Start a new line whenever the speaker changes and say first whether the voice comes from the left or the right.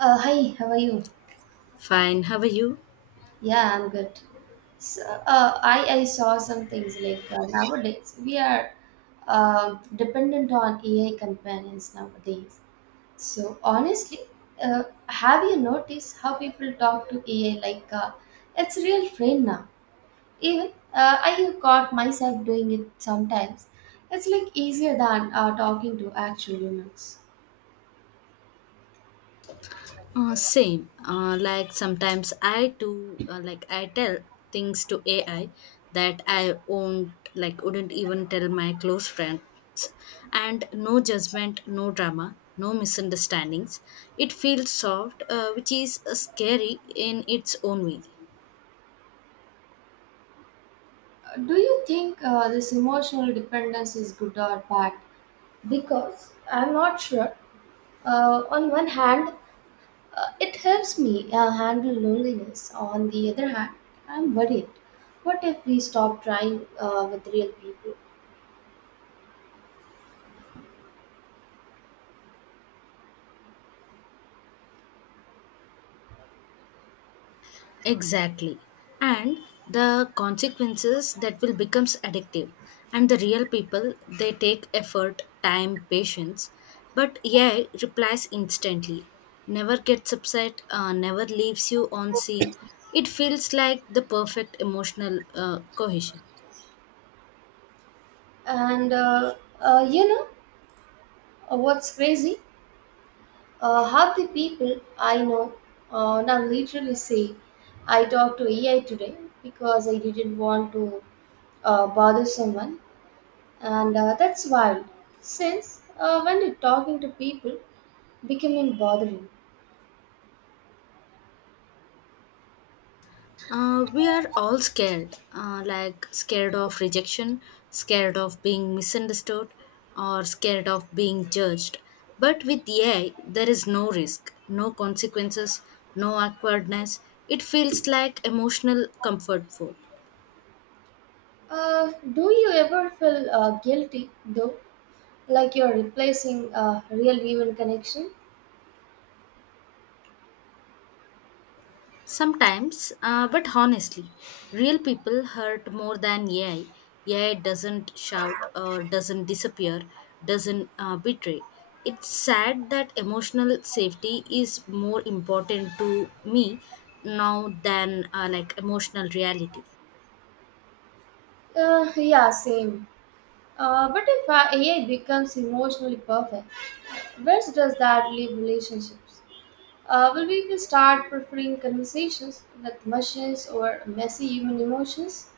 right: Hi, how are you?
left: Fine. How are you?
right: Yeah, I'm good. So, I saw some things like nowadays we are dependent on AI companions nowadays. So honestly, have you noticed how people talk to AI like it's a real friend now? Even I have caught myself doing it sometimes. It's like easier than talking to actual humans.
left: Same. Like sometimes I do. Like I tell things to AI that I won't like wouldn't even tell my close friends. And no judgment, no drama, no misunderstandings. It feels soft, which is scary in its own way.
right: Do you think this emotional dependence is good or bad? Because I'm not sure. On one hand, it helps me handle loneliness. On the other hand, I'm worried. What if we stop trying with real people?
left: Exactly. And the consequences that will becomes addictive. And the real people, they take effort, time, patience, but yeah, replies instantly. Never gets upset, never leaves you on scene. It feels like the perfect emotional cohesion.
right: And uh, you know what's crazy? Half the people I know now literally say, "I talked to AI today because I didn't want to bother someone." And that's wild. Since when are talking to people becoming bothering?
left: We are all scared, like scared of rejection, scared of being misunderstood, or scared of being judged. But with AI, there is no risk, no consequences, no awkwardness. It feels like emotional comfort food.
right: Do you ever feel guilty though? Like you're replacing a real human connection?
left: Sometimes, but honestly, real people hurt more than AI. AI doesn't shout or doesn't disappear, doesn't betray. It's sad that emotional safety is more important to me now than like emotional reality.
right: Yeah, same. But if AI becomes emotionally perfect, where does that leave relationships? Will we start preferring conversations with machines or messy human emotions?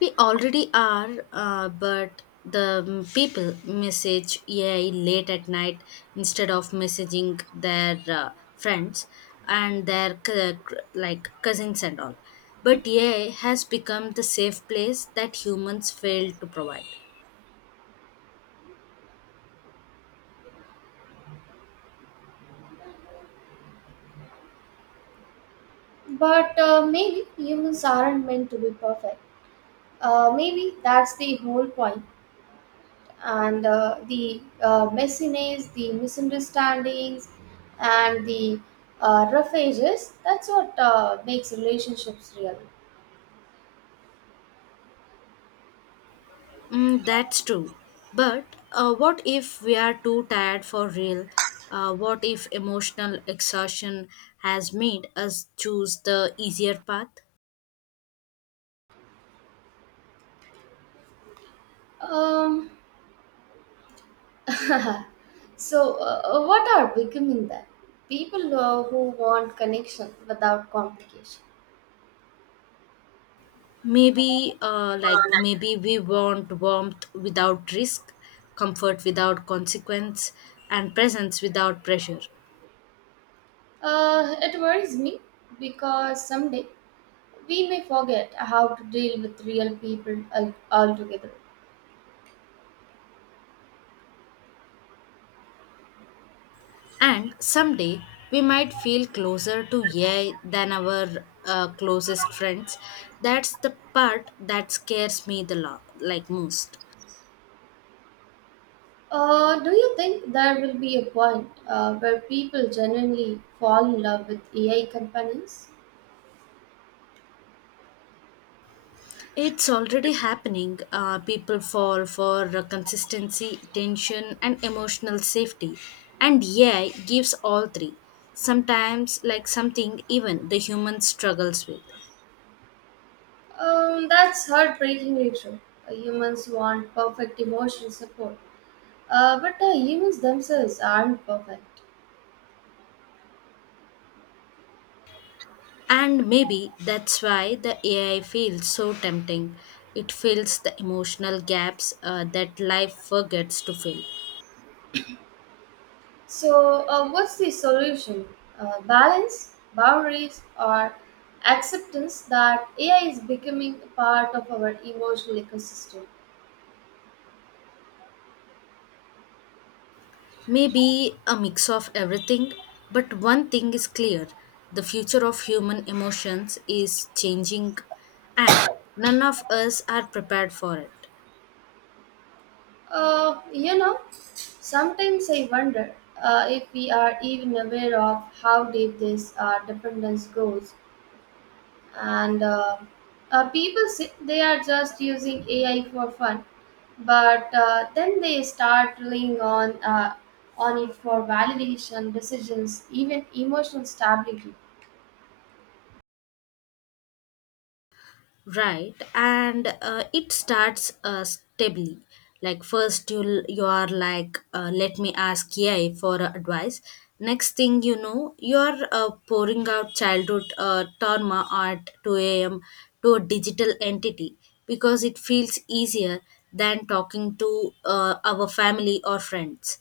left: We already are, but the people message AI late at night instead of messaging their friends and their like cousins and all. But AI has become the safe place that humans fail to provide.
right: But maybe humans aren't meant to be perfect. Maybe that's the whole point. And the messiness, the misunderstandings, and the rough edges, that's what makes relationships real.
left: Mm, that's true. But what if we are too tired for real? What if emotional exhaustion has made us choose the easier path?
right: Um, so, what are becoming then? People who want connection without complication.
left: Maybe, maybe we want warmth without risk, comfort without consequence, and presence without pressure.
right: It worries me because someday we may forget how to deal with real people altogether.
left: And someday we might feel closer to AI than our closest friends. That's the part that scares me the lot, like most.
right: Do you think there will be a point where people genuinely fall in love with AI companies?
left: It's already happening. People fall for consistency, tension, and emotional safety. And AI gives all three. Sometimes, like something even the human struggles with.
right: That's heartbreakingly true. Humans want perfect emotional support, but humans themselves aren't perfect.
left: And maybe that's why the AI feels so tempting. It fills the emotional gaps that life forgets to fill.
right: So, what's the solution? Balance, boundaries, or acceptance that AI is becoming a part of our emotional ecosystem?
left: Maybe a mix of everything, but one thing is clear: the future of human emotions is changing, and none of us are prepared for it.
right: You know, sometimes I wonder if we are even aware of how deep this dependence goes. And people say they are just using AI for fun, but then they start relying on it for validation, decisions, even emotional stability.
left: Right, and it starts stably. Like first, you are like, let me ask AI for advice. Next thing you know, you are pouring out childhood trauma at two a.m. to a digital entity because it feels easier than talking to our family or friends.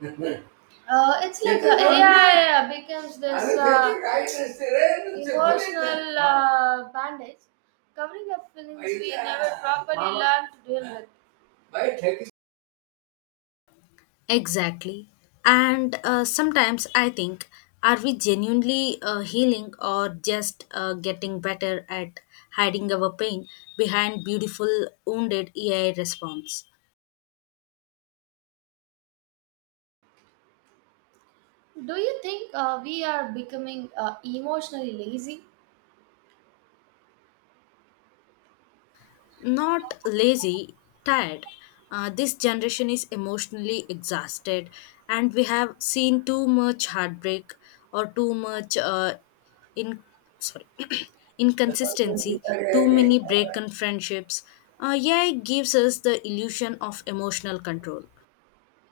right: Mhm. It's like AI becomes this emotional bandage covering up feelings we never properly learn to deal with.
left: Exactly. And sometimes I think, are we genuinely healing or just getting better at hiding our pain behind beautiful, wounded AI response?
right: Do you think we are becoming emotionally lazy?
left: Not lazy, tired. This generation is emotionally exhausted, and we have seen too much heartbreak or too much in sorry
right: Uh,
left: inconsistency, too many broken friendships. Yeah, it gives us the illusion of emotional control.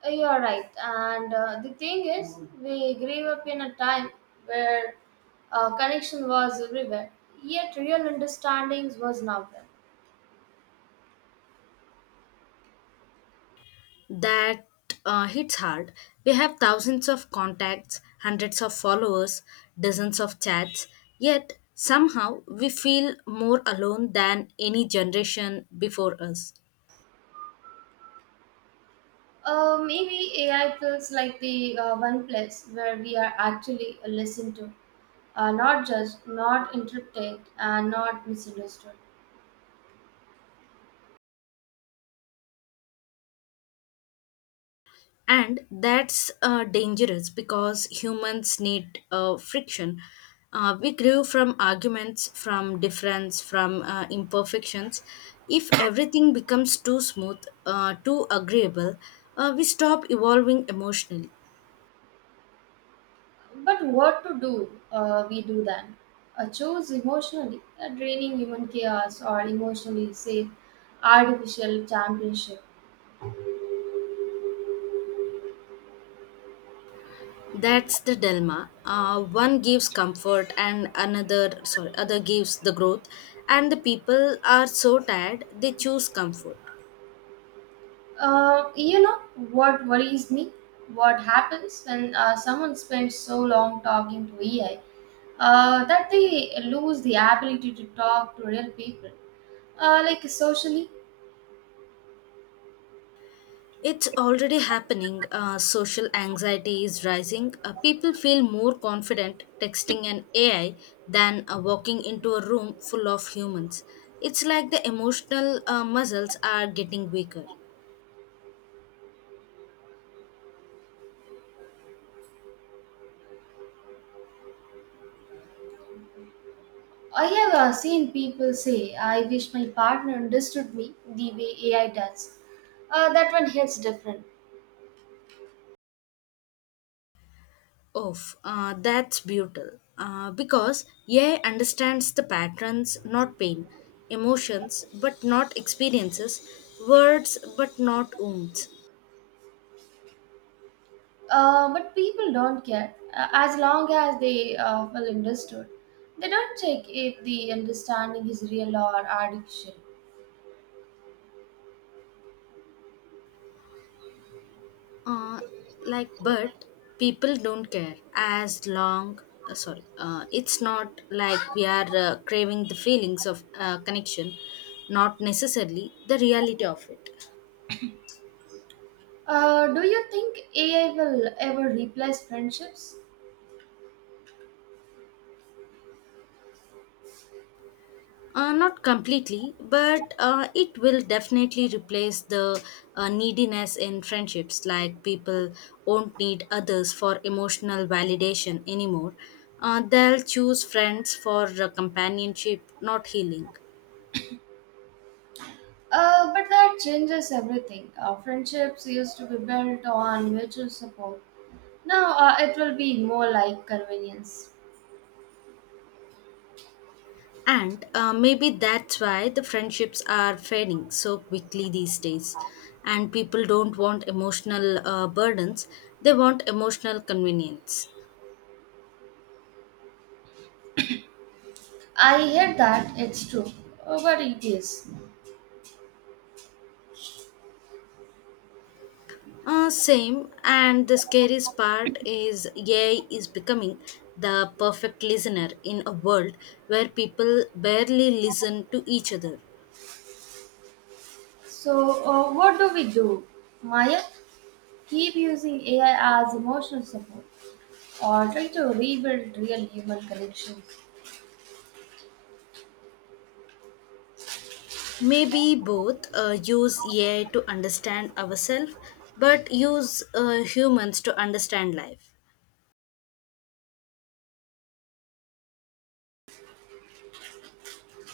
right: You are right. And the thing is, we grew up in a time where connection was everywhere, yet real understandings was not there.
left: That hits hard. We have thousands of contacts, hundreds of followers, dozens of chats, yet somehow we feel more alone than any generation before us.
right: Maybe AI feels like the one place where we are actually listened to, not judged, not interpreted, and not misunderstood.
left: And that's dangerous because humans need friction. We grew from arguments, from difference, from imperfections. If everything becomes too smooth, too agreeable, we stop evolving emotionally.
right: But what to do? We do then. Choose emotionally, draining human chaos, or emotionally safe artificial championship.
left: That's the dilemma. One gives comfort, and other gives the growth. And the people are so tired they choose comfort.
right: You know what worries me? What happens when someone spends so long talking to AI that they lose the ability to talk to real people? Like socially,
left: It's already happening. Social anxiety is rising. People feel more confident texting an AI than walking into a room full of humans. It's like the emotional muscles are getting weaker.
right: I have seen people say, "I wish my partner understood me the way AI does." That one hits different.
left: Oof, that's beautiful. Because AI understands the patterns, not pain, emotions, but not experiences, words, but not wounds.
right: But people don't care as long as they well understood. They don't check if the understanding is real or artificial.
left: Uh, like, but people don't care as long. Sorry, It's not like we are craving the feelings of connection, not necessarily the reality of it.
right: Do you think AI will ever replace friendships?
left: Not completely, but it will definitely replace the neediness in friendships. Like people won't need others for emotional validation anymore. They'll choose friends for companionship, not healing.
right: But that changes everything. Friendships used to be built on mutual support. Now it will be more like convenience.
left: And maybe that's why the friendships are fading so quickly these days. And people don't want emotional burdens, they want emotional convenience.
right: I hear that, it's true, but it is.
left: Same, and the scariest part is AI is becoming the perfect listener in a world where people barely listen to each other.
right: So, what do we do? Maya, keep using AI as emotional support or try to rebuild real human connection.
left: Maybe both: use AI to understand ourselves, but use humans to understand life.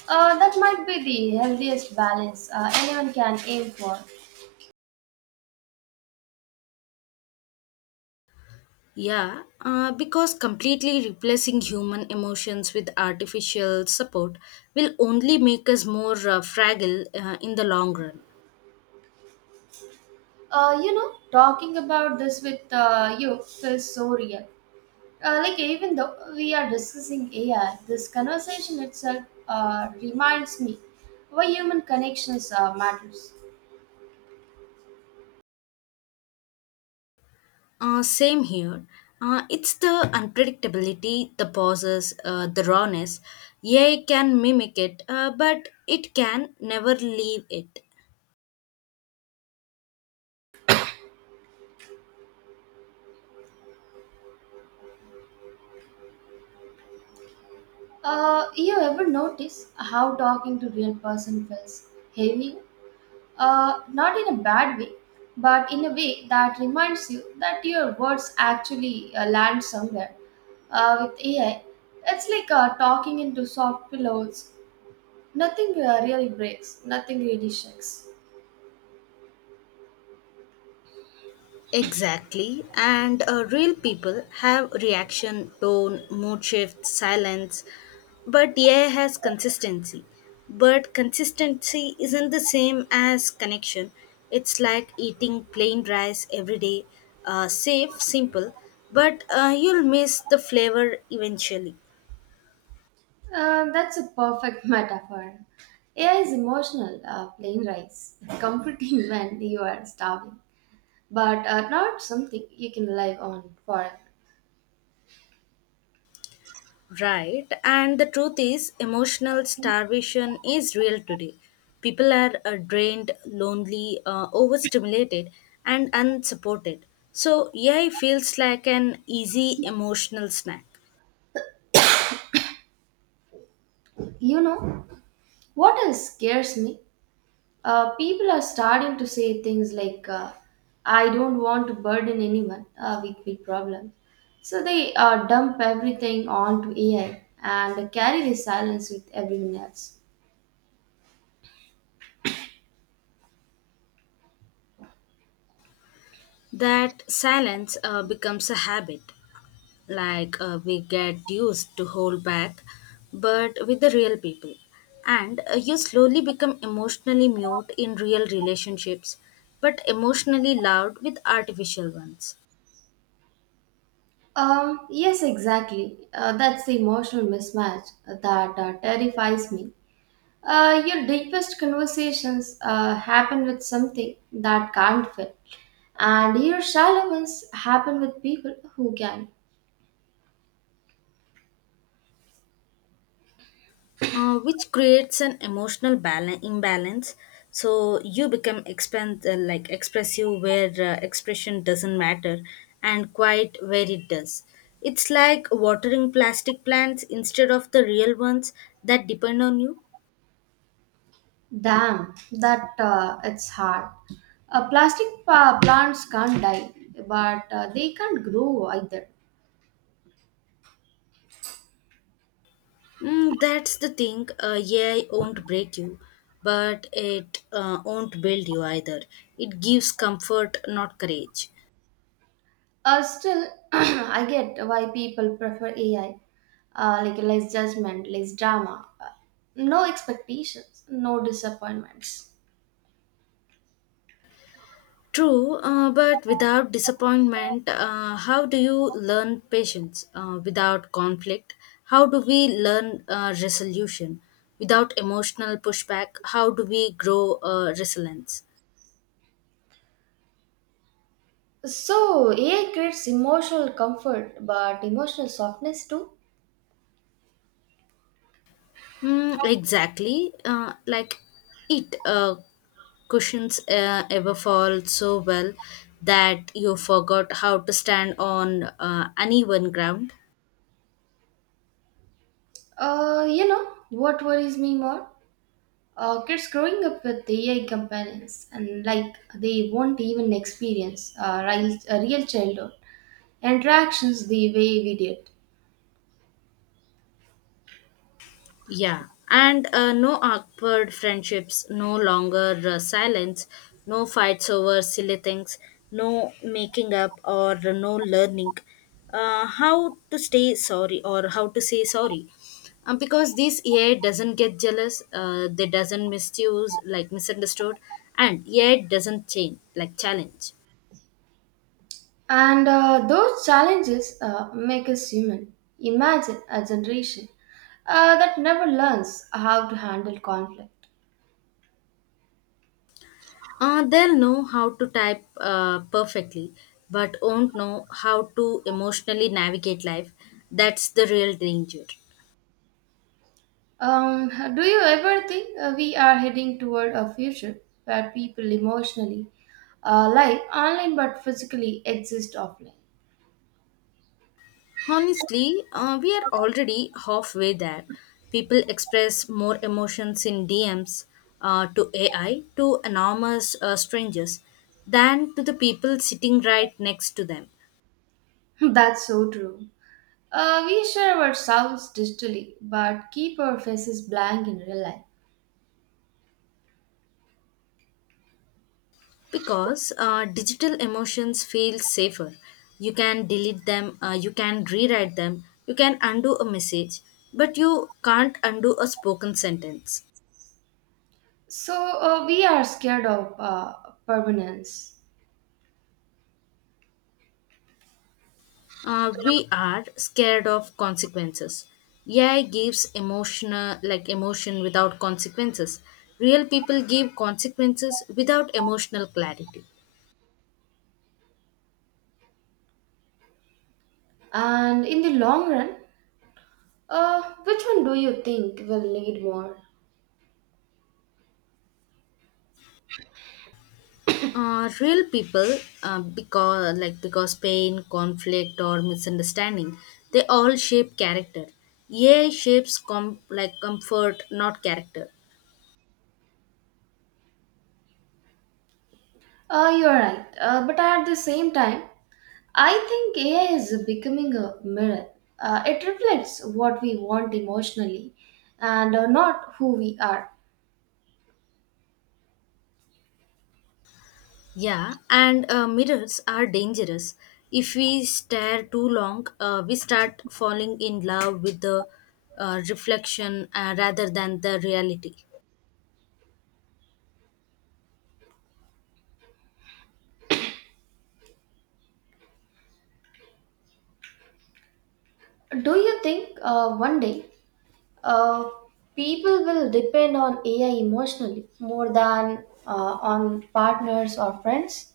right: That might be the healthiest balance anyone can aim for.
left: Yeah, because completely replacing human emotions with artificial support will only make us more fragile in the long run.
right: You know, talking about this with you feels so real. Like even though we are discussing AI, this conversation itself reminds me why human connections matters.
left: Same here. It's the unpredictability, the pauses, the rawness. AI can mimic it, but it can never leave it.
right: You ever notice how talking to real person feels heavy? Not in a bad way, but in a way that reminds you that your words actually land somewhere. With AI, it's like talking into soft pillows. Nothing really breaks, nothing really shakes.
left: Exactly. And real people have reaction, tone, mood shift, silence. But AI has consistency. But consistency isn't the same as connection. It's like eating plain rice every day, safe, simple, but you'll miss the flavor eventually.
right: That's a perfect metaphor. AI is emotional, plain rice, comforting when you are starving, but not something you can rely on forever.
left: Right, and the truth is, emotional starvation is real today. People are drained, lonely, overstimulated, and unsupported. So, AI feels like an easy emotional snack.
right: You know, what else scares me? People are starting to say things like, "I don't want to burden anyone with big problems." So they dump everything onto AI and carry the silence with everyone else.
left: That silence becomes a habit. We get used to hold back, but with the real people. And you slowly become emotionally mute in real relationships, but emotionally loud with artificial ones.
right: Yes, exactly. That's the emotional mismatch that terrifies me. Your deepest conversations happen with something that can't fit, and your shallow ones happen with people who can.
left: Which creates an emotional balance imbalance, so you become expand like expressive where expression doesn't matter and quiet where it does. It's like watering plastic plants instead of the real ones that depend on you.
right: Damn, that it's hard. Plastic plants can't die, but they can't grow either.
left: Mm, that's the thing. AI won't break you, but it won't build you either. It gives comfort, not courage.
right: Still, I get why people prefer AI. Like less judgment, less drama, no expectations, no disappointments.
left: True, but without disappointment, how do you learn patience? Without conflict, how do we learn resolution? Without emotional pushback, how do we grow resilience?
right: So AI creates emotional comfort, but emotional softness too.
left: Mm, exactly, like it cushions ever fall so well that you forgot how to stand on uneven ground.
right: You know what worries me more? Kids growing up with AI companions and like they won't even experience a real childhood interactions the way we did.
left: Yeah, and no awkward friendships, no longer silence, no fights over silly things, no making up or no learning how to say sorry. Because this AI doesn't get jealous, they doesn't misuse, like misunderstood, and AI doesn't change, like challenge.
right: And those challenges make us human. Imagine a generation that never learns how to handle conflict.
left: They'll know how to type perfectly, but won't know how to emotionally navigate life. That's the real danger.
right: Um, do you ever think we are heading toward a future where people emotionally live online but physically exist offline?
left: Honestly, we are already halfway there. People express more emotions in DMs to AI, to anonymous strangers, than to the people sitting right next to them.
right: That's so true. We share ourselves digitally but keep our faces blank in real life.
left: Because digital emotions feel safer. You can delete them, you can rewrite them, you can undo a message, but you can't undo a spoken sentence.
right: So we are scared of permanence.
left: We are scared of consequences. AI gives emotion without consequences. Real people give consequences without emotional clarity.
right: And in the long run, which one do you think will need more?
left: Real people, because because pain, conflict, or misunderstanding, they all shape character. AI shapes comfort, not character.
right: You're right. But at the same time, I think AI is becoming a mirror. It reflects what we want emotionally and not who we are.
left: Yeah, and mirrors are dangerous. If we stare too long, we start falling in love with the reflection rather than the reality.
right: Do you think one day uh, people will depend on AI emotionally more than on partners or friends?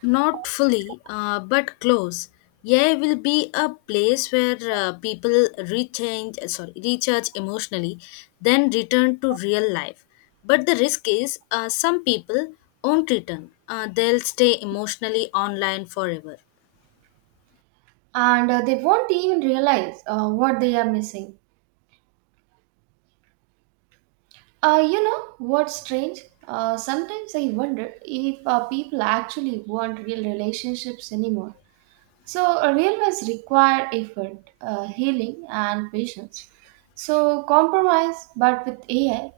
left: Not fully, but close. AI will be a place where people recharge emotionally, then return to real life. But the risk is, some people won't return. They'll stay emotionally online forever.
right: And they won't even realize what they are missing. You know what's strange? Sometimes I wonder if people actually want real relationships anymore. So, real ones require effort, healing, and patience. So, compromise, but with AI,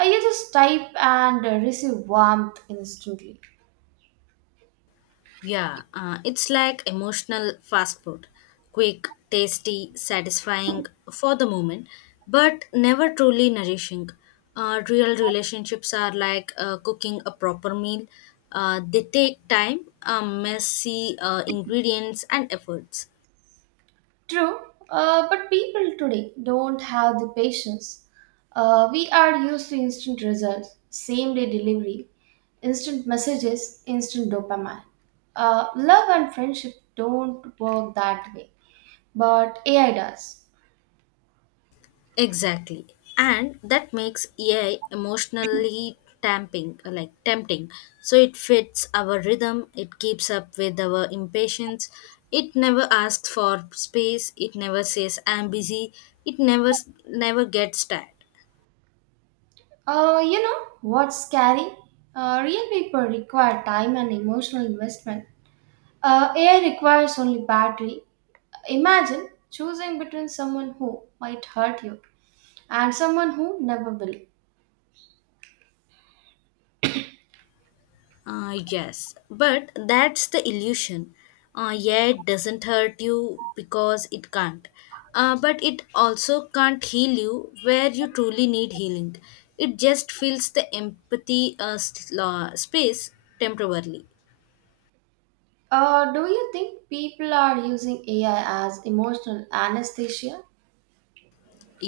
right: you just type and receive warmth instantly.
left: Yeah, it's like emotional fast food. Quick, tasty, satisfying for the moment, but never truly nourishing. Real relationships are like cooking a proper meal. They take time, messy ingredients, and efforts.
right: True, but people today don't have the patience. We are used to instant results, same day delivery, instant messages, instant dopamine. Love and friendship don't work that way, but AI does.
left: Exactly. And that makes AI emotionally tamping like tempting. So it fits our rhythm, it keeps up with our impatience, it never asks for space, it never says I'm busy, it never gets tired.
right: You know what's scary? Real people require time and emotional investment. AI requires only battery. Imagine choosing between someone who might hurt you and someone who never will.
left: Yes, but that's the illusion. Yeah, it doesn't hurt you because it can't. But it also can't heal you where you truly need healing. It just fills the empathy space temporarily.
right: Do you think people are using AI as emotional anesthesia?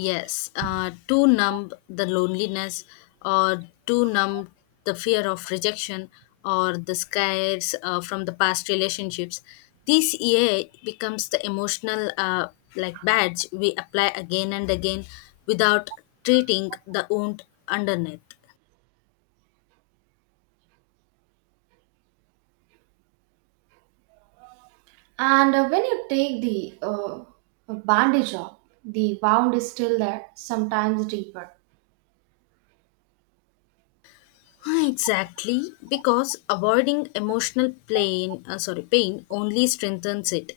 left: Yes, to numb the loneliness or to numb the fear of rejection or the scares from the past relationships. This EA becomes the emotional badge we apply again and again without treating the wound underneath.
right: And when you take the bandage off, the wound is still there, sometimes deeper.
left: Exactly, because avoiding emotional pain only strengthens it.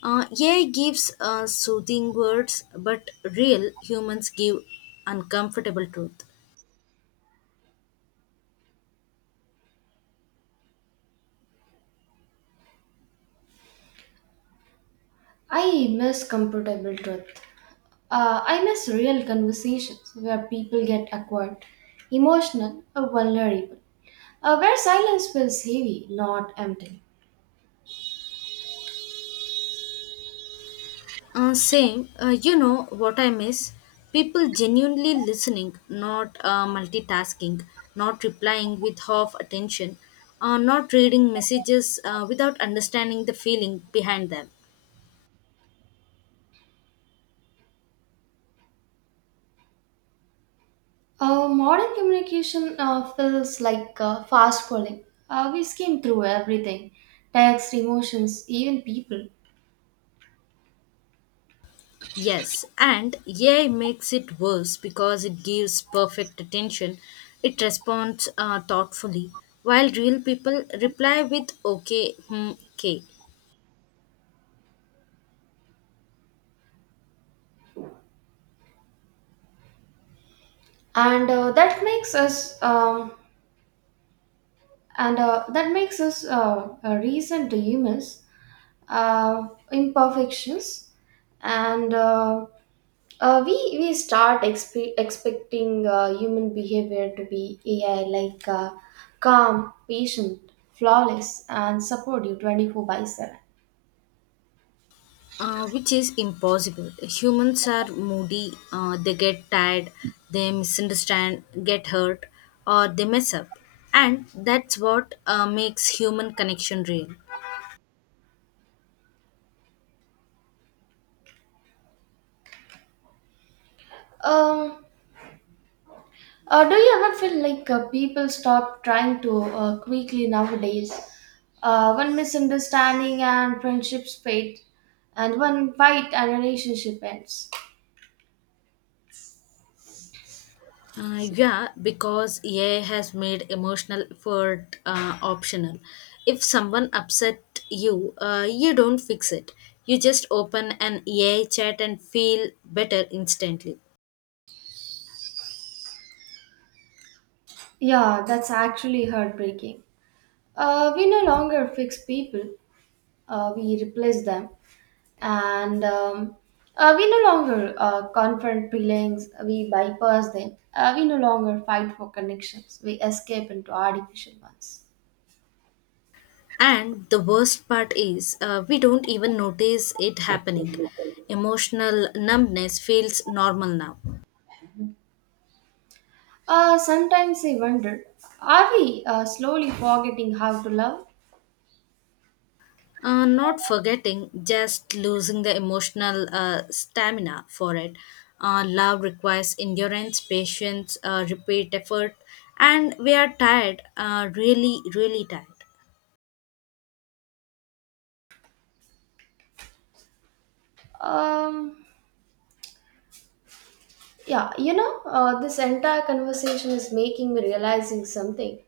left: AI gives soothing words, but real humans give uncomfortable truth.
right: I miss comfortable truth. I miss real conversations where people get awkward, emotional, or vulnerable, where silence feels heavy, not empty.
left: Same, you know what I miss? People genuinely listening, not multitasking, not replying with half attention, not reading messages without understanding the feeling behind them.
right: Modern communication feels like fast scrolling. We skim through everything text, emotions, even people.
left: Yes, and AI makes it worse because it gives perfect attention. It responds thoughtfully, while real people reply with okay, hmm, okay.
right: And uh, that makes us um, and that makes us reason humans, uh, imperfections, and we start expecting human behavior to be AI like calm, patient, flawless, and support you 24/7.
left: Which is impossible. Humans are moody, they get tired, they misunderstand, get hurt, or they mess up. And that's what makes human connection real.
right: Um, do you ever feel like people stop trying to quickly nowadays? When misunderstanding and friendships fade, and when fight and relationship ends.
left: Yeah, because AI has made emotional effort optional. If someone upset you, you don't fix it. You just open an AI chat and feel better instantly.
right: Yeah, that's actually heartbreaking. We no longer fix people, we replace them. And we no longer confront feelings, we bypass them. We no longer fight for connections, we escape into artificial ones.
left: And the worst part is, we don't even notice it happening. Emotional numbness feels normal now.
right: Sometimes I wonder, are we slowly forgetting how to love?
left: Not forgetting, just losing the emotional stamina for it. Love requires endurance, patience, repeat effort, and we are tired, really, really tired.
right: Um, yeah, you know, this entire conversation is making me realizing something.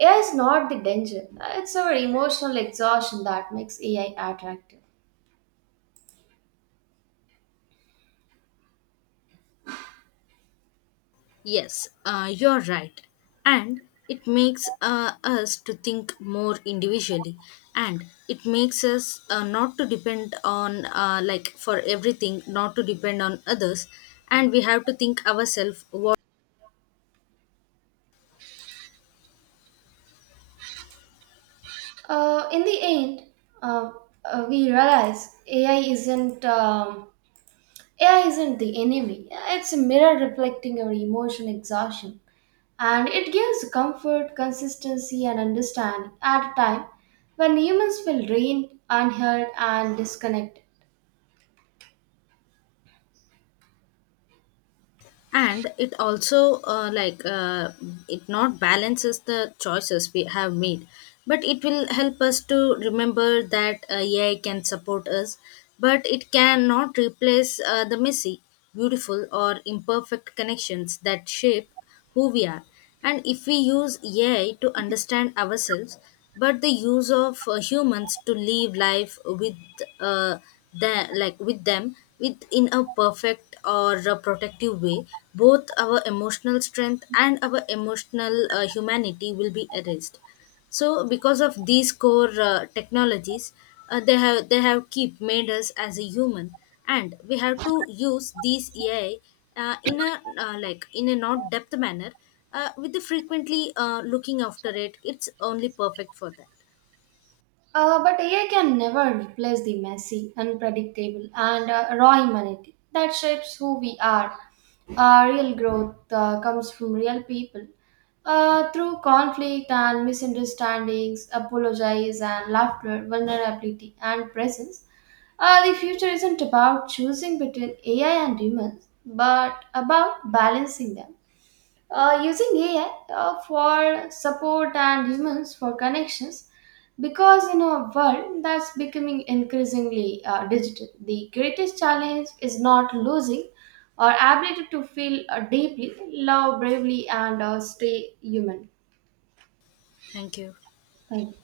right: AI is not the danger. It's our emotional exhaustion that makes AI attractive.
left: Yes, you're right. And it makes us to think more individually, and it makes us not to depend on, for everything not to depend on others, and we have to think ourselves what.
right: In the end, uh, we realize AI isn't the enemy, it's a mirror reflecting our emotion exhaustion. And it gives comfort, consistency, and understanding at a time when humans feel drained, unheard, and disconnected.
left: And it also it not balances the choices we have made, but it will help us to remember that AI can support us, but it cannot replace the messy, beautiful or imperfect connections that shape who we are. And if we use AI to understand ourselves, but the use of humans to live life with, uh, the, like with them with in a perfect or a protective way, both our emotional strength and our emotional humanity will be erased. So because of these core technologies, they have keep made us as a human, and we have to use these AI in a not depth manner, with the frequently looking after it. It's only perfect for that.
right: But AI can never replace the messy, unpredictable, and raw humanity that shapes who we are. Real growth comes from real people through conflict and misunderstandings, apologies and laughter, vulnerability and presence. The future isn't about choosing between AI and humans, but about balancing them using AI for support and humans for connections, because in a world that's becoming increasingly digital, the greatest challenge is not losing our ability to feel deeply, love bravely, and stay human.
left: Thank you.
right: Thank you.